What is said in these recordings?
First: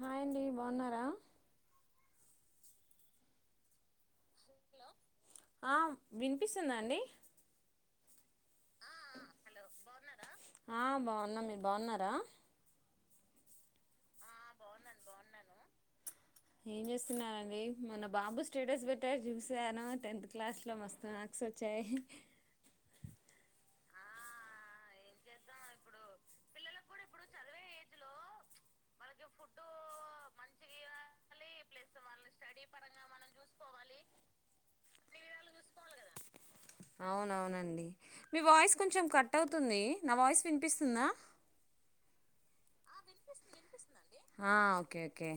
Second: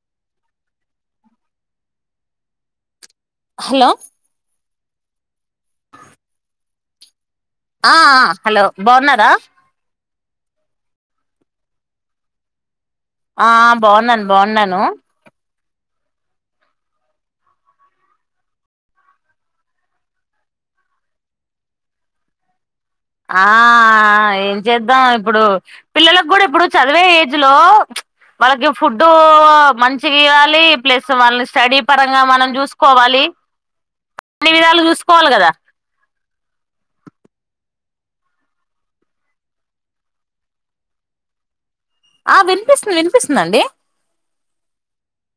hi అండి బాగున్నారా hello ఆ వినిపిస్తుందండి ఆ హలో బాగున్నారా ఆ బాగున్నా మీరు బాగున్నారా ఆ బాగున్నాను బాగున్నాను ఏం చేస్తున్నారండి మొన్న బాబు స్టేటస్ పెట్టటి చూశాను టెన్త్ క్లాస్లో మస్తు మార్క్స్ వచ్చాయి ఆ ఏం చేద్దాం ఇప్పుడు పిల్లలలకు కూడా ఇప్పుడు చదివే ఏజ్లో వాళ్ళకి ఫుడ్ మంచిగా ఇవ్వాలి ప్లస్ వాళ్ళని స్టడీ పరంగా మనం చూసుకోవాలి అన్ని విధాలు చూసుకోవాలి కదా అవునవునండి మీ వాయిస్ కొంచెం కట్ అవుతుంది నా వాయిస్ వినిపిస్తుందా ఆ వినిపిస్తుంది వినిపిస్తుందిండి ఆ ఓకే ఓకే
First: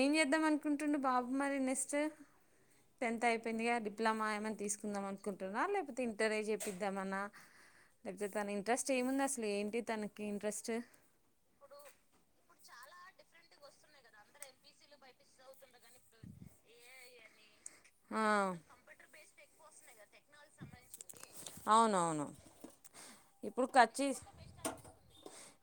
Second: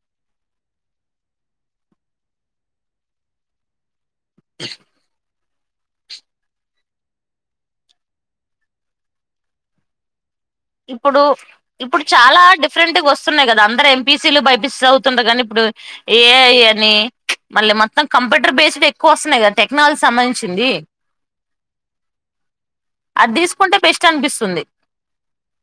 ఏం చేద్దాం అనుకుంటుండు బాబు మరి నెక్స్ట్ టెన్త్ అయిపోయిందిగా విప్లమా ఏమని తీసుందాం కుంటున్నా లేకపోతే ఇంటర్ చెపిద్దామన్నా లేకపోతే తన ఇంట్రెస్ట్ ఏముంది అసలు ఏంటి తన ఇప్పుడు ఇప్పుడు చాలా డిఫరెంట్గా వస్తున్నాయి కదా అందరు ఎం పిసీలు బైపిసి సవుతుండ కానీ ఇప్పుడు ఏ అన్ని మళ్ళ మొత్తం ఆ కంప్యూటర్ బేస్డ్ ఎక్కువ వస్తుయి కదా టే మల్ సంబంధించింది అవునవును అది ఇప్పుడు తీసుకుంటే ఖచ్చి బెస్ట్ అనిపిస్తుంది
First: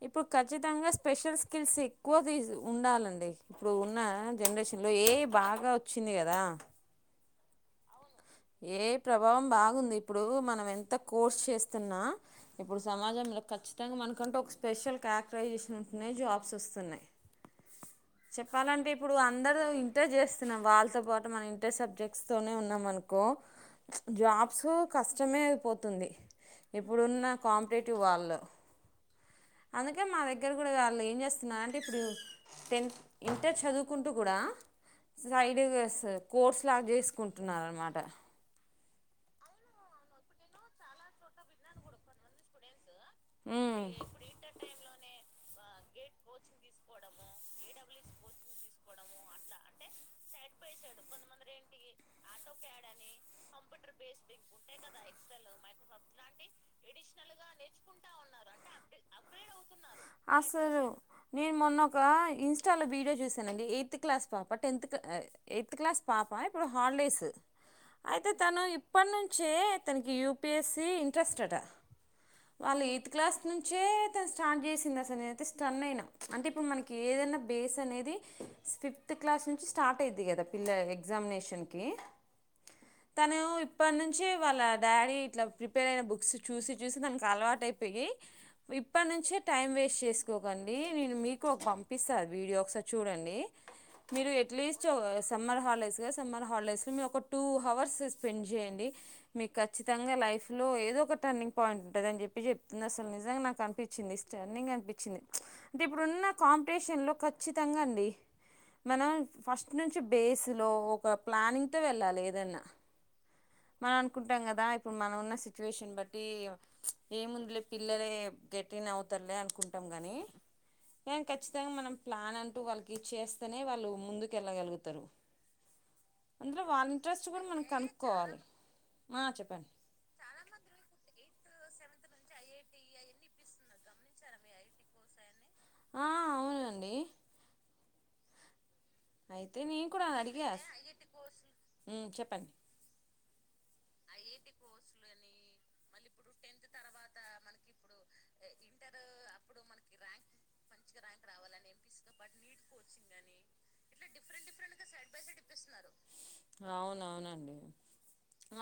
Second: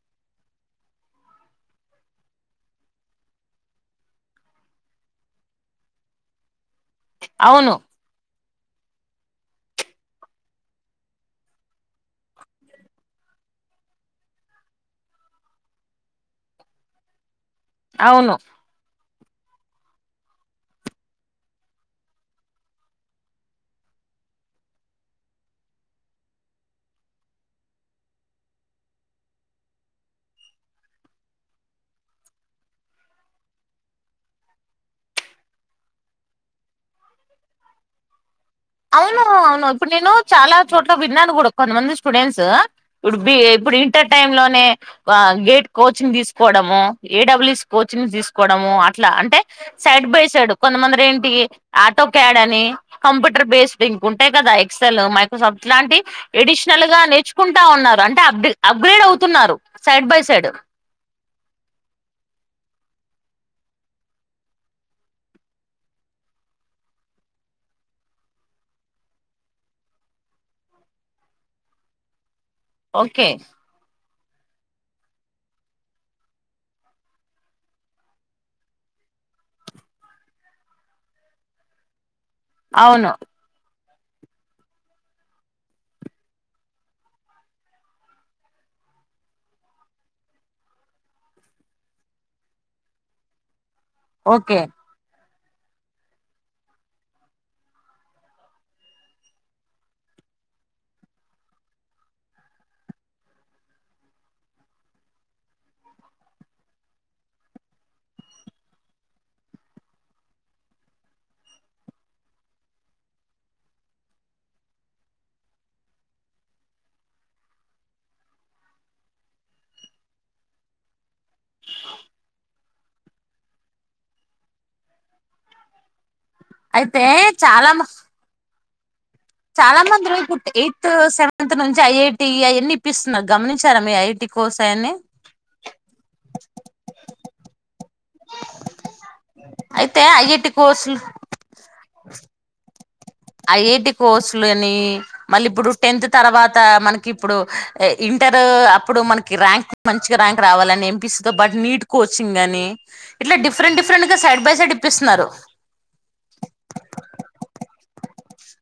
ఇప్పుడు ఖచ్చితంగా స్పెషల్ స్కిల్స్ ఎక్కువ తీ ఉండాలండి ఇప్పుడు ఉన్న జనరేషన్లో ఏ ఇ బాగా వచ్చింది కదా అవును ఏ ప్రభావం బాగుంది ఇప్పుడు మనం ఎంత కోర్స్ చేస్తున్నా ఇప్పుడు సమాజంలో ఖచ్చితంగా మనకంటూ ఒక స్పెషల్ క్యారెక్టరైజేషన్ ఉంటున్నాయి జాబ్స్ వస్తున్నాయి అవును చెప్పలంటే ఇప్పుడు అందరు ఇంతే చేస్తున్నాం వాళ్ళతో పాటు మన ఇంతే సబ్జెక్ట్స్ తోనే ఉన్నాం అనుకు కు జాబ్స్ కష్టమే అయిపోతుంది ఇప్పుడున్న కాంపిటేటివ్ వాళ్ళు అందుకే మా దగ్గర కూడా వాళ్ళు ఏం చేస్తున్నారు అంటే ఇప్పుడు టెన్త్ ఇంటర్ చదువుకుంటూ కూడా సైడ్ కోర్స్ లాగా చేసుకుంటున్న అన్నమాట ట అవును అవును ఇప్పుడు నేను చాలా చోట్ల విన్నాను కూడా కొంతమంది స్టూడెంట్స్ ఇప్పుడు బి ఇప్పుడు ఇంటర్ టైమ్ లోనే గేట్ కోచింగ్ తీసుకోవడము ఏడబ్ల్యూ కోచింగ్స్ తీసుకోవడము అట్లా అంటే సైడ్ బై సైడ్ కొంతమందిర ఏంటి ఆటో క్యాడ్ అని కం టర్ బేస్డ్ ఇం ఉంటయి కదా ఎక్సెల్ మైక్రోసాఫ్ట్ లాంటి ఎడిషల్గా నేర్చుకుంట కుంటా ఉన్నారు అంటే అప్ అప్గ్రేడ్ అవుతున్నారు సైడ్ బై సైడ్ అసలు విడియో చూశానండి ఎయిత్ క్లాస్ పాప టెన్త్ ఎయిత్ క్లాస్ పాప ఇప్పుడు హాలిడేస్ అయితే తను ఇప్పటినుంచే తనకి యూ పీ ఎస్సి ఇంట్రెస్టట వాళ్ళు ఎయిత్ ఓకే క్లాస్ నుంచే స్టార్ట్ చేసిందిసలు నేైతే స్టన్ అయినా అంటే ఇప్పుడు మనకి ఏదైనా బేస్ అనేది ఫిఫ్త్ క్లాస్ నుంచి స్టార్ట్ అయిద్ది కదా పిల్ల ఎగ్జామినేషన్కి అవును తనే ఇప్పటి నుంచి వాళ్ళ డాడీ ఇట్లా ప్రిపేర్ అయిన బుక్స్ చూసి చూసి దానికి అలవాట అయిపోయి ఇప్పటి నుంచే టైం వేస్ట్ చేసుకోకండి నేను మీకు ఒక పంపిస్తాను వీడియో ఒకసారి చూడండి మీరు ఓకే ఎట్లీస్ట్ సమ్మర్ హాలిడేస్గా సమ్మర్ హాలిడేస్లో మీరు ఒక టూ హవర్స్ స్పెండ్ చేయండి మీకు ఖచ్చితంగా లైఫ్లో ఏదో ఒక టర్నింగ్ పాయింట్ ఉంటుంద అని చెప్పి చెప్తుంది అసలు నిజంగా నాకు అనిపించింది స్టన్నింగ్ అనిపించింది అంటే ఇప్పుడున్న కాంపిటీషన్లో ఖచ్చితంగా అండి మనం ఫస్ట్ నుంచి బేస్లో ఒక ప్లానింగ్తో వెళ్ళాలి ఏదన్నా మనం అనుకుంటాం కదా ఇప్పుడు మనం ఉన్న సిచ్యువేషన్ బట్టి ఏముందిలే పిల్లలే గట్టిగనే అవుతారులే అనుకుంటాం గానీ కానీ ఖచ్చితంగా మనం ప్లాన్ అంటూ వాళ్ళకి చేస్తేనే వాళ్ళు ముందుకు వెళ్ళగలుగుతారు అందులో వాళ్ళ అయితే ఇంట్రెస్ట్ కూడా మనం చాలా కనుక్కోవాలి ఆ చెప్పండి చాలా మంది రోయి ఎయిత్ సెవె అంత నుంచి ఐ ఐ టీ అవీ ఇప్పిస్తున్నారు గమనించారా మీ ఐ ఐ టి కోర్స్ అయన్ని ఆ అవునండి అయితే నేను కూడా అడిగా ఐఐటి కోర్సులు చెప్పండి ఐ ఐ టి కోర్సులు అని మళ్ళీ ఇప్పుడు టెన్త్ తర్వాత మనకి ఇప్పుడు ఇంటర్ అప్పుడు మనకి ర్యాంక్ మంచిగా ర్యాంక్ రావాలని ఎం పీ సి తో బట్ నీట్ కోచింగ్ అని ఇట్లా డిఫరెంట్ డిఫరెంట్ గా సైడ్ బై సైడ్ ఇప్పిస్తున్నారు అవునవునండి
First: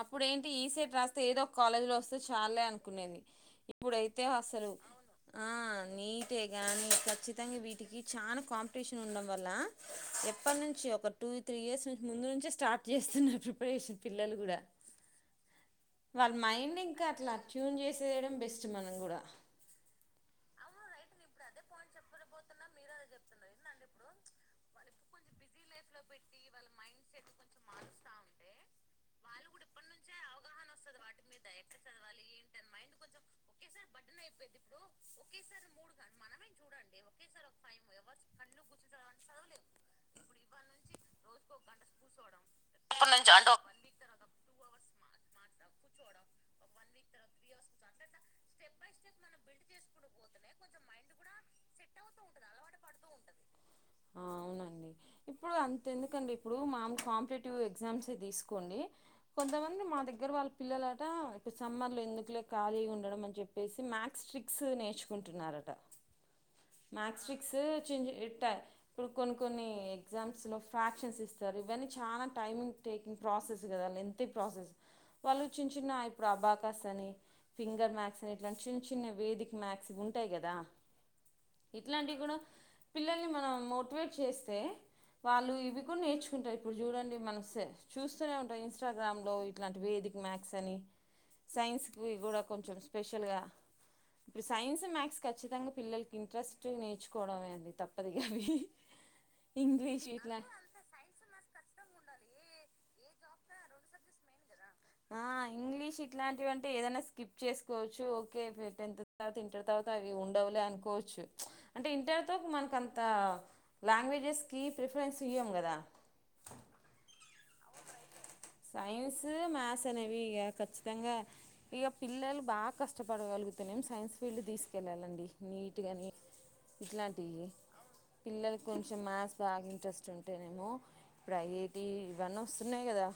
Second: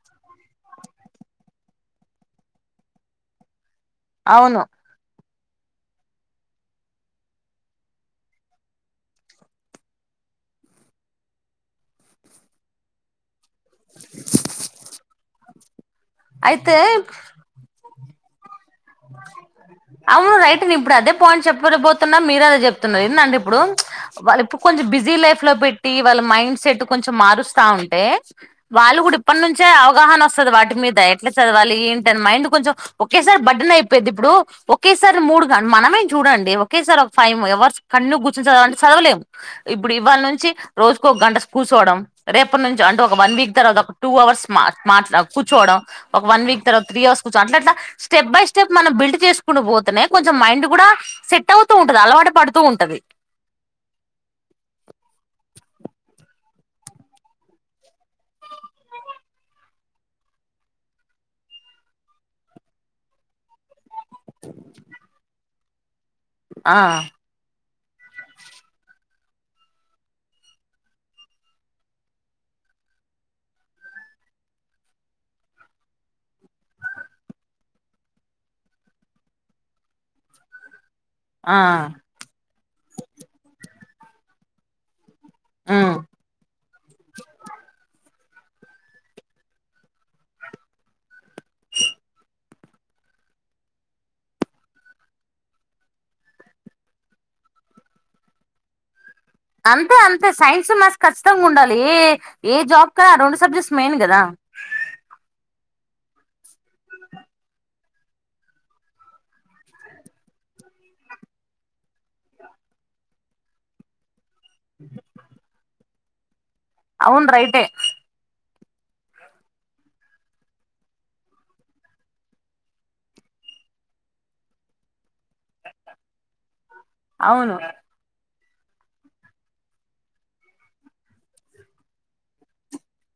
అప్పుడేంటి ఈ సెట్ రాస్తే ఏదో ఒక కాలేజీలో వస్తే చాలే అనుకునేది ఇప్పుడైతే అవును అసలు ఆ నీటే కాగానీ ఖచ్చితంగా వీటికి చానా కాంపిటీషన్ ఉండడం వల్ల ఎప్పటి నుంచి ఒక టూ త్రీ ఇయర్స్ నున్ ముందు నుంచే స్టార్ట్ చేస్తున్నారు అప్పుడు వేసిన పిల్లలు కూడా వాళ్ళ మైండ్ ఇంకా అట్లా ట్యూన్ చేసి చేయడం బెస్ట్ మనం కూడా అమ్మో రైట్ నేను ఇప్పుడు అదే పాయింట్ చెప్ప పోతున్నా మీరే అదే చెప్తున్నారు ఏంటంటడి ఇప్పుడు వాళ్ళు ఇప్పుడు కొంచెం బిజీ లైఫ్ లో పెట్టి వాళ్ళ మైండ్ సెట్ కొంచెం మారుస్తా ఉంటే వాళ్ళు కూడా ఇప్పటి నుంచే అవగాహన వస్తది వాటి మీదే ఎట్లా చదవాలి ఏంటిని మైండ్ కొంచెం ఒకేసారి బడ్డన అయిపోయిది ఇప్పుడు ఒక ఒకేసారి మూడుంట మనమేం చూడండి ఒకేసారి ఒక ఫైవ్ అవర్స్ కన్ను కూర్చని చదవాలంట చదవలేము ఇప్పుడు ఇవాళ నుంచి రోజుకు ఒక గంట కూర్చోవడం రేపటి నుంచి అంటే ఒక వన్ వీక్ తర్వాత ఒక టూ అవర్స్ మా మాట్లా కూర్చోడం ఒక వన్ వీక్ తర్వాత త్రీ అవర్స్ కూర్చోడం అట్లట్ల స్టెప్ బై స్టెప్ మనం బిల్డ్ చేసుకుని పోతేనే కొంచెం మైండ్ కూడా సెట్ అవుతూ ఉంటది అలవాటు పడుతూ ఉంటది ఆ అవునండి ఇప్పుడు అంతెందుకండి ఇప్పుడు మా మా కాంపిటేటివ్ ఎగ్జామ్స్ తీసుకోండి కొంతమంది మా దగ్గర వాళ్ళ పిల్లలట ఇప్పుడు సమ్మర్ లో ఎందుకు లే ఖాళీగా ఉండడం అని చెప్పేసి మ్యాక్స్ స్ట్రిక్స్ నేర్చుకుంటున్నారట ఆ మ్యాక్ట్రిక్స్ చిన్నా చిన్ చిట్ట ఇప్పుడు కొన్ని కొన్ని ఎగ్జామ్స్లో ఫ్రాక్షన్స్ ఇస్తారు ఇవన్నీ చాలా టైమ్ టేకింగ్ ప్రాసెస్ కదా లెంగ్త్యి ప్రాసెస్ కదా వాళ్ళు ప్రాసెస్ వాళ్ళు చిన్న చిన్న ఇప్పుడు అబాకాస్ అని ఫింగర్ మ్యాక్స్ అని ఇట్లాంటి చిన్న చిన్న వేదిక మ్యాక్స్ ఇవి ఉంటాయి కదా ఆ ఇట్లాంటివి కూడా పిల్లల్ని మనం మొ మోటివేట్ చేస్తే వాళ్ళు ఇవి ఉమ్ కూడా నేర్చుకుంటారు ఇప్పుడు చూడండి మనసే చూస్ చూస్తూనే ఉంటాయి ఇన్స్టాగ్రామ్లో ఇట్లాంటి వేదిక్ మ్యాథ్స్ అని సైన్స్కి కూడా కొంచెం స్పెషల్గా ఇప్పుడు సైన్స్ మ్యాథ్స్ ఖచ్చితంగా పిల్లలకి ఇంట్రెస్ట్గా నేర్చుకోవడమే అండి తప్పదుగా అవి అంతే ఇంగ్లీష్ అంతే ఇట్లా సైన్స్ మ్యాథ్స్ ఖచ్చితంగా ఉండాలి ఏ జాబ్ కైన రెండు సబ్జెక్ట్స్ మెన్ కదా ఆ ఇంగ్లీష్ ఇట్లాంటివి అంటే ఏదైనా స్కిప్ చేసుకోవచ్చు ఓకే టెన్త్ తర్వాత ఇంటర్ తర్వాత అవి ఉండవులే అనుకోవచ్చు అంటే ఇంటర్తో మనకంత లాంగ్వేజెస్ కి ప్రిఫరెన్స్ ఇయ్యము కదా అవును రైటే సైన్స్ మ్యాథ్స్ అనేవి ఇక ఖచ్చితంగా ఇక పిల్లలు బాగా కష్టపడగలుగుతేనేం సైన్స్ ఫీల్డ్ తీసుకెళ్ళాలండి నీట్గాని ఇట్లాంటి అవును పిల్లలకి కొంచెం మ్యాథ్స్ బాగా ఇంట్రెస్ట్ ఉంటేనేేమో ఇప్పుడు ఐ ఐ టి ఇవన్నీ వస్తున్నాయి కదా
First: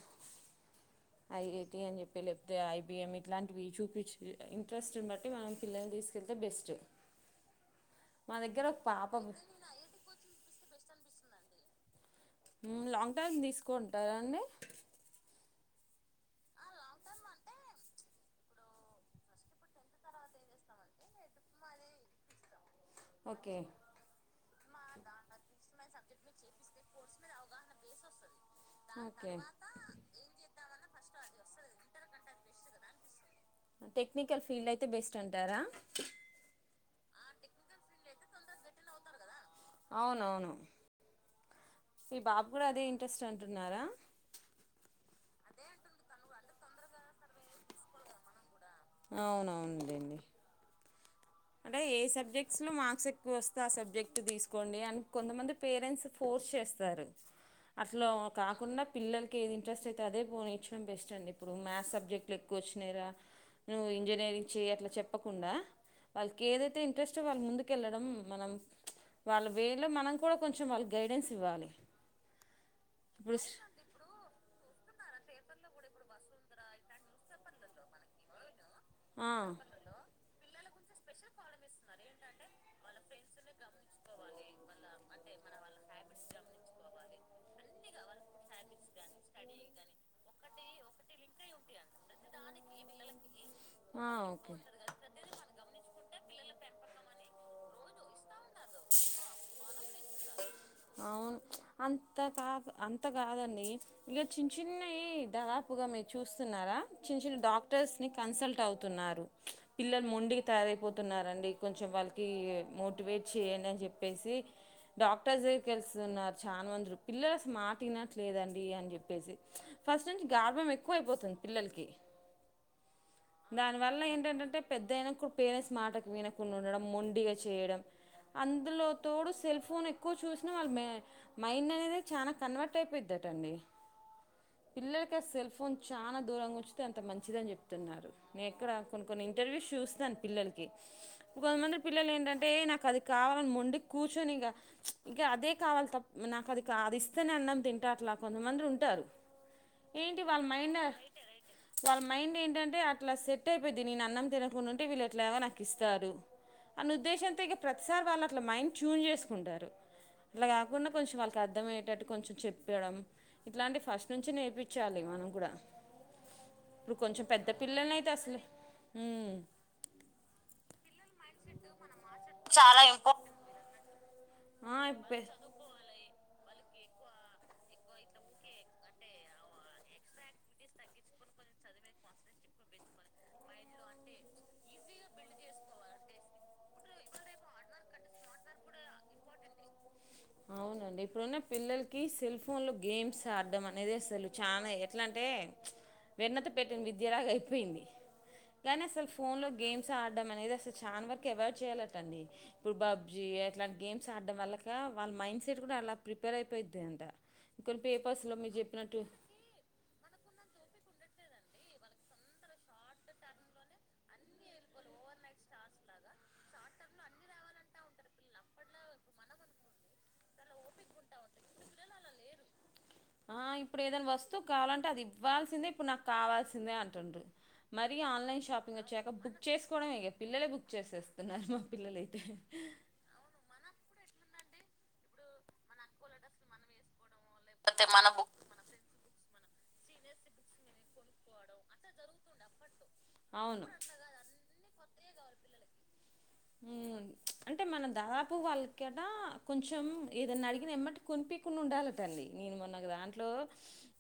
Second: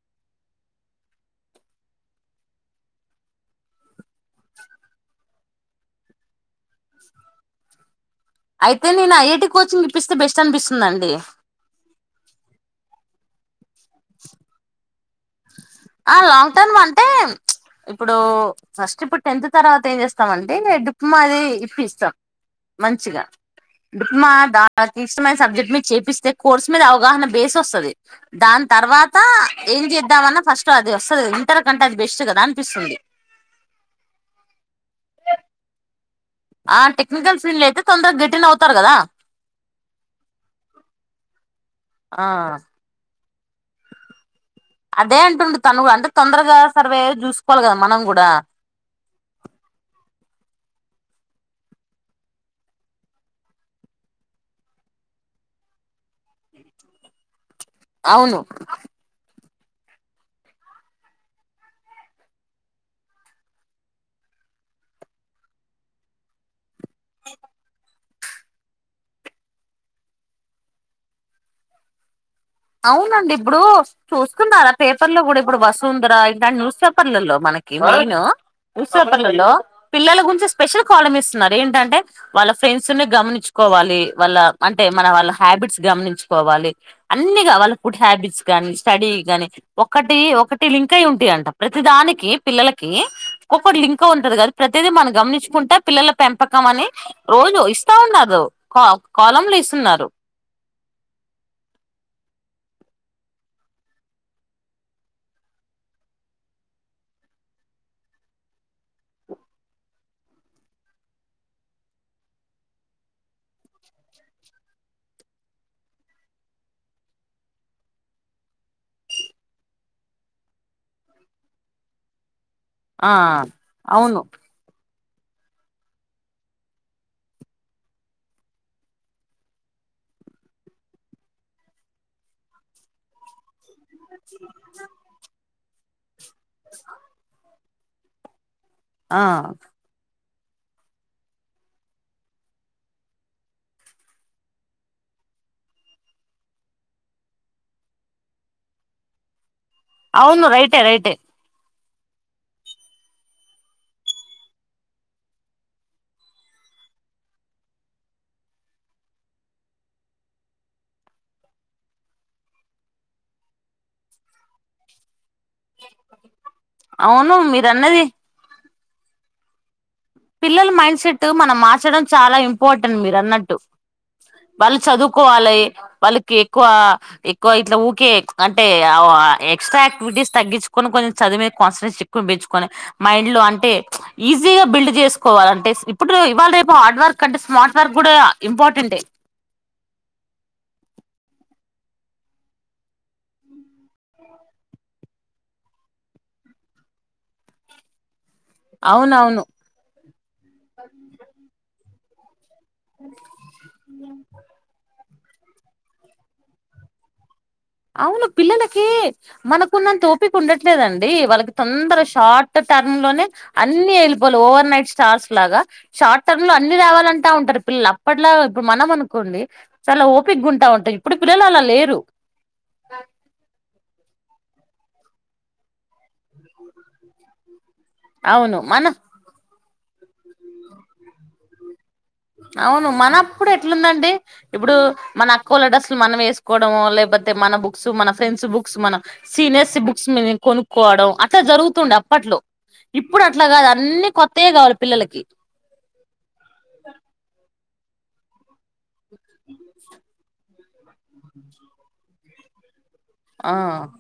ఐ ఐ టి అని చెప్పి లేకపోతే ఐ బి ఎమ్ ఇట్లాంటివి చూపిచ్చే ఇంట్రెస్ట్ని బట్టి మనం పిల్లల్ని తీసుకెళ్తే బెస్ట్ మా దగ్గర ఒక అయితే నేను పాప ఐ ఐ టి కోచింగ్ ఇప్పిస్తే బెస్ట్ అనిపిస్తుంది అండి అంతేగా లాంగ్ టర్మ్ తీసుకు తీసుకొంటారాండి ఆ లాంగ్ టర్మ్ అంటే ఇప్పుడు ఫస్ట్ ఇప్పుడు టెన్త్ తర్వాత ఏం చేస్తాం అంటే నేను డిప్లమా అది ఇప్పి ఇస్తాం మంచిగా ఓకే డిప్మా దా ఇష్టంమైన సబ్జెక్ట్ మీరు చేపిస్త అతే కోర్స్ మీద అవగాహన బేస్ వస్తది దాని తర్వాత ఓకే ఏం చేద్దామన్న ఫస్ట్ అది వస్తుంది ఇంటర్ కంటే అది బెస్ట్ కదా అనిపిస్తుంది టెక్నికల్ ఫీల్డ్ అయితే బెస్ట్ అంటారా ఆ టెక్నికల్ ఫీల్డ్ అయితే తొందరగా గిటిన్ అవుతారు కదా అవునవును మీ ఆ బాబు కూడా అదే ఏంటి స్టంటున్నారా అదే అంటుంంది తను కూడా అంటే తొందరగా సర్వే చూసుకోవాలి కదా మనం కూడా అవునవునందండి అంటే ఏ సబ్జెక్ట్స్లో మార్క్స్ ఎక్కువ వస్తే ఆ సబ్జెక్ట్ తీసుకోండి అని కొంతమంది పేరెంట్స్ ఫోర్స్ చేస్తారు అట్లా అవును కాకుండా పిల్ల ఏది ఇంట్రెస్ట్ అయితే అదే పోనిర్డం బెస్ అండి ఇప్పుడు మ్యాథ్ సబ్జెక్ట్లు ఎక్కువచ్చినాయిరా నువ్వు ఇంజనీరింగ్ చే అట్లా చెప్పకుండా వాళ్ళకి ఏదైతే ఇంట్రెస్టో వాళ్ళ ముందుకు వెళ్ళడం మనం చ్ వాళ్ళ వేలో మనం కూడా కొంచెం వాళ్ళకి గైడెన్స్ ఇవ్వాలి అవునండి ఇప్పుడు చూసుకున్నార పేపర్ లో కూడా ఇప్పుడు వసుంధర ఇట్లాంటి న్యూస్ పేపర్లలో మనకి మెయిన్ ఆ న్యూస్పేపరలల్లో పిల్లల గురించి స్పెషల్ కాలమ్ ఇస్తున్నారు ఏంటంటే వాళ్ళ ఫ్రెండ్స్ గమనించుకోవాలి వాళ్ళ అంటే మన వాళ్ళ హ్యాబిట్స్ గమనించుకోవాలి అన్నిగా వాళ్ళ ఫుడ్ హ్యాబిట్స్ కానీ స్టడీ కానీ ఒకటి ఒకటి లింక్ అయి ఉంటాయి అంట ప్రతిదానికి పిల్లలకి ఒక్క లింక్ ఆ ఉంటది కద ఓకే ప్రతిదీ మనం గమనించకుంట పిల్లల పెంపకం అని రోజు ఇస్తా ఉన్నారు కోాలంలు ఇస్తున్నారు అవును అంత కాదు అంత కాదండి ఇక చిన్న చిన్నవి దాదాపుగా మీరు చూస్తున్నారా చిన్న చిన్న డాక్టర్స్ని కన్సల్ట్ అవుతున్నారు పిల్లలు మొండికి తయారైపోతున్నారంండి కొంచెం వాళ్ళకి మోటివేట్ చేయండి అని చెప్పేసి డాక్టర్స్ దగ్గరికి వెళ్స్తున్నారు చాలామందిలు పిల్లలు అసలు మాట విన్నట్లేదు అని చెప్పేసి ఫస్ట్ నుంచి గార్భం ఎక్కువైపోతుంది పిల్లలకి ఆ దాని వల్ల అవును ఏంటంటంటే పెద్దనా కు పేరెంట్స్ మాటకు వినకుండా ఉండడం మొండిగా చేయడం అందులో తోడు సెల్ఫ్ ఫోన్ ఎక్కువ చూసినా వాళ్ళ మ మైండ్ అనేది చాలా కన్వర్ట్ అయిపోద్దటండి పిల్లలక సెల్ ఫోన్ చానా దూరంగా వచ్చితే అంత మంచిది అని చెప్పి తున్నారు నేక్ ఇక్కడ కొని ఆ కొన్ని ఇంటర్వ్యూ చూస్తాను పిల్లలకి కొంతమంది పిల్లలు ఏంటంటే నాకు అది కావాలని మొండి కూర్చొని ఇక ఇంకా అదే కావాలి తప్ప నాకు అది కా అది ఇస్తేనే అన్నం తింటారు అట్లా కొంతమంది ఉంటారు ఏంటి వాళ్ళ అవును రైటే మైండ్ రైటే వాళ్ళ మైండ్ ఏంటంటే అట్లా సెట్ అయిపోయిద్ది నేను అన్నం తినకుం ఉంటే వీళు ఎట్లా ఎో నాకు ఇస్తారు అన్న ఉద్దేశంతో ఇక ప్రతిసారి వాళ్ళు అలా మండ్ చూజ్ చేసు కుంటారు అట్లా కాకుండా కొంచెం వాళ్ళకి అర్థమయ్యేటట్టు కొంచెం చెప్పడం ఇట్లాంటివి ఫస్ట్ నుంచి నేర్పించాలి మనం కూడా ఇప్పుడు కొంచెం అవును పెద్ద మీరు పిల్ల అన్నది నైతే అసలు పిల్లల మైండ్ సెట్ మనం మార్చడం చాలా ఇంపార్టెంట్ మీరు అన్నట్టు ఆ వాళ్ళు ఇప్ చదువుకోవాలి వాళ్ళు ఎక్కువ ఎక్కువ ఇట్లా ఊకే అంటే ఎక్స్ట్రా ఆక్టివిటీస్ తగ్గించుకని కొంచెం చదివే మీద కాన్స్రేషన్ ఎక్కువ పెంచుకొని మైండ్ లో అంటే ఈజీగా బిల్డ్ చేసుకోవాలంటే ఇప్పుడు ఇవాళ రేపు హార్డ్ వర్క్ అంటే స్మార్ట్ వర్క్ కూడా ఇంపార్టెంటై అవునండి ఇప్పుడున్న పిల్లలకి సెల్ ఫోన్లో గేమ్స్ ఆడడం అనేది అసలు చాలా ఎట్లా అంటే వెన్నత పెట్టిన విద్యలాగా అయిపోయింది కాగానీ అసలు అవునవును ఫోన్ లో గేమ్స్ ఆడడం అనేది అసలు చాలాన్ వర్క్ ఎవైడ్ చేయాల కానీ ఇప్పుడు పబ్జీ అట్లాంటి గేమ్స్ ఆడడం వల్లక వాళ్ళ మైండ్ సెట్ కూడా అలా ప్రిపేర్ అయిపోయిద్ది అంట కొన్ని అవును పేపర్స్లో మీరు పిల్లలకి చెప్పినట్టు మనకున్నంత ఓపిక ఉండట్లేదండి డి వాళ్ళకి తొందర షార్ట్ టర్మ్ లోనే అన్ని వెళ్ళిపోవాలి ఓవర్ నైట్ స్టార్స్ లాగా షార్ట్ టర్మ్ లో అన్ని రావాలంటా ఉంటారు పిల్లలు అప్పట్లా ఇప్పుడు మనం అనుకోండి చాలా ఓపిక్ ఉంటా ఉంటారు ఇప్పుడు పిల్లలు అలా లేరు ఆ ఇప్పుడు ఏదైనా వస్తు కావాలంటే అది ఇవ్వాల్సిందే ఇప్పుడు నాకు కావాల్సిందే అంటుండ్ర మరి ఆన్లైన్ అవును షాపింగ్ మన వచ్చాక బుక్ చేసు [unintelligible] ఇక పిల్లలే బుక్ చేసేస్తున్నారు మా పిల్లలైతే అవును మనప్పుడు ఎట్లుందండి ఇప్పుడు మన అక్కు వాళ్ళ డ్రస్సులు మనం వేసుకోవడము లేకపోతే మన బుక్స్ మన ఫ్రెండ్స్ బుక్స్ మన సీనియర్స్ బుక్స్ కొనుక్కోవడం అట్లా జరుగుతుండ అప్పట్లో ఇప్పుడు అవును అట్లాగాదు అన్నీ కొత్తయ కావాలి పిల్లలకి ఉమ్ అంటే మన దాదాపు వాళ్ళకి ఇక్కడ కొంచెం ఏదనా అడిగిన ఎమ్మటి కొనిపకుని ఉండాలటంలి నీను మనగ దాన్ ఆ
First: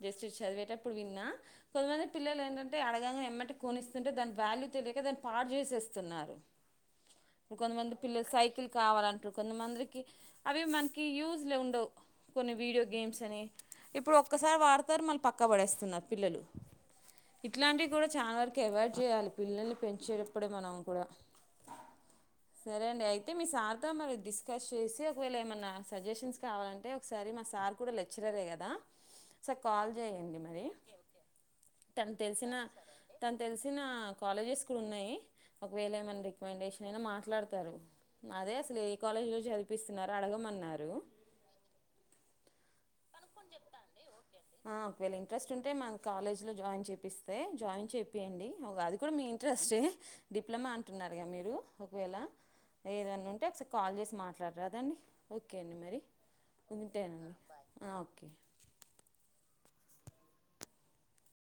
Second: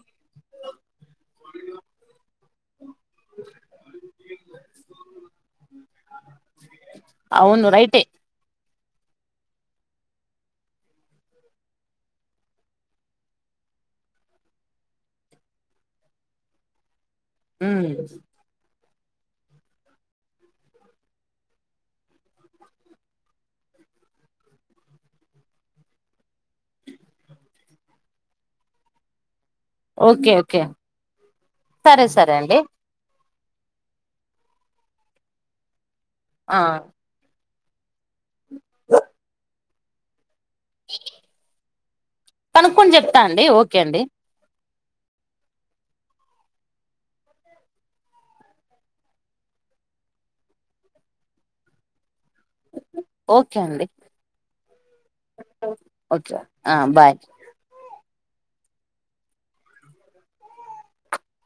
జస్ట్ చదివేటప్పు ఇప్పుడు విన్నా కొదిమంది పిల్లలు ఏంటంట అంటే అడగనే ఏమ్మంటే కొనిస్తుంటే దాని వాల్యూ తెలియక దాన్ని పాటు చేసేస్తున్నారు అవును ఇంకోతమంది రైటే పిల్లలు స పలు కావాలంటారు కొంతమందికి అవి మనకి యూజ్లో ఉండవు కొన్ని వీడియో గేమ్స్ అని ఇప్పుడు ఒక్కసారి వాడతారు మళ్ళీ పక్కబడేస్తున్నారు పిల్లలు మ్మ్ ఇట్లాంటివి కూడా చాలా వరకు అవాయిడ్ చేయాలి పిల్లల్ని పెంచేటప్పుడే మనం కూడా సరే అండి అయితే మీ సార్తో మరి డిస్కస్ చేసి ఒకవేళ ఏమైన్నా సజెషన్స్ కావాలంటే ఒకసారి మా సార్ కూడా లెచ్చరలేే కదా స కాల్ ఓకే చేయండి ఓకే మరి సరే తన సరే తెలిసిన అండి తను తెలిసిన కాలేజెస్ కూడా ఉన్నాయి ఒకవేళ ఏమైనా ఆ రికామెండేషన్ అయినా మాట్లా అదే అసలు ఏ కాలేజ్ లో చదిపిస్తున్నారు అడగమ కనుక్కకొని చెప్తా అండి ఓకే అండి ఆ ఒకవేళ ఇంట్రెస్ట్ ఉంటే మాకు కాలేజ్ లో జాయిన్ చేపిస్తే జాయిన్ చెపియండి అది కూడా మీ ఇంట్రెస్ట్ డిప్లొమా అంటున్నారుగా మీరు ఒకవేళ ఏదనా ఉంటే ఓకే ఒకసారి అండి కాల్ చేసి మాట్లాడరాదండి ఓకే అండి మరి ఓకే ఆ బాయ్ ఉంటేనండి ఓకే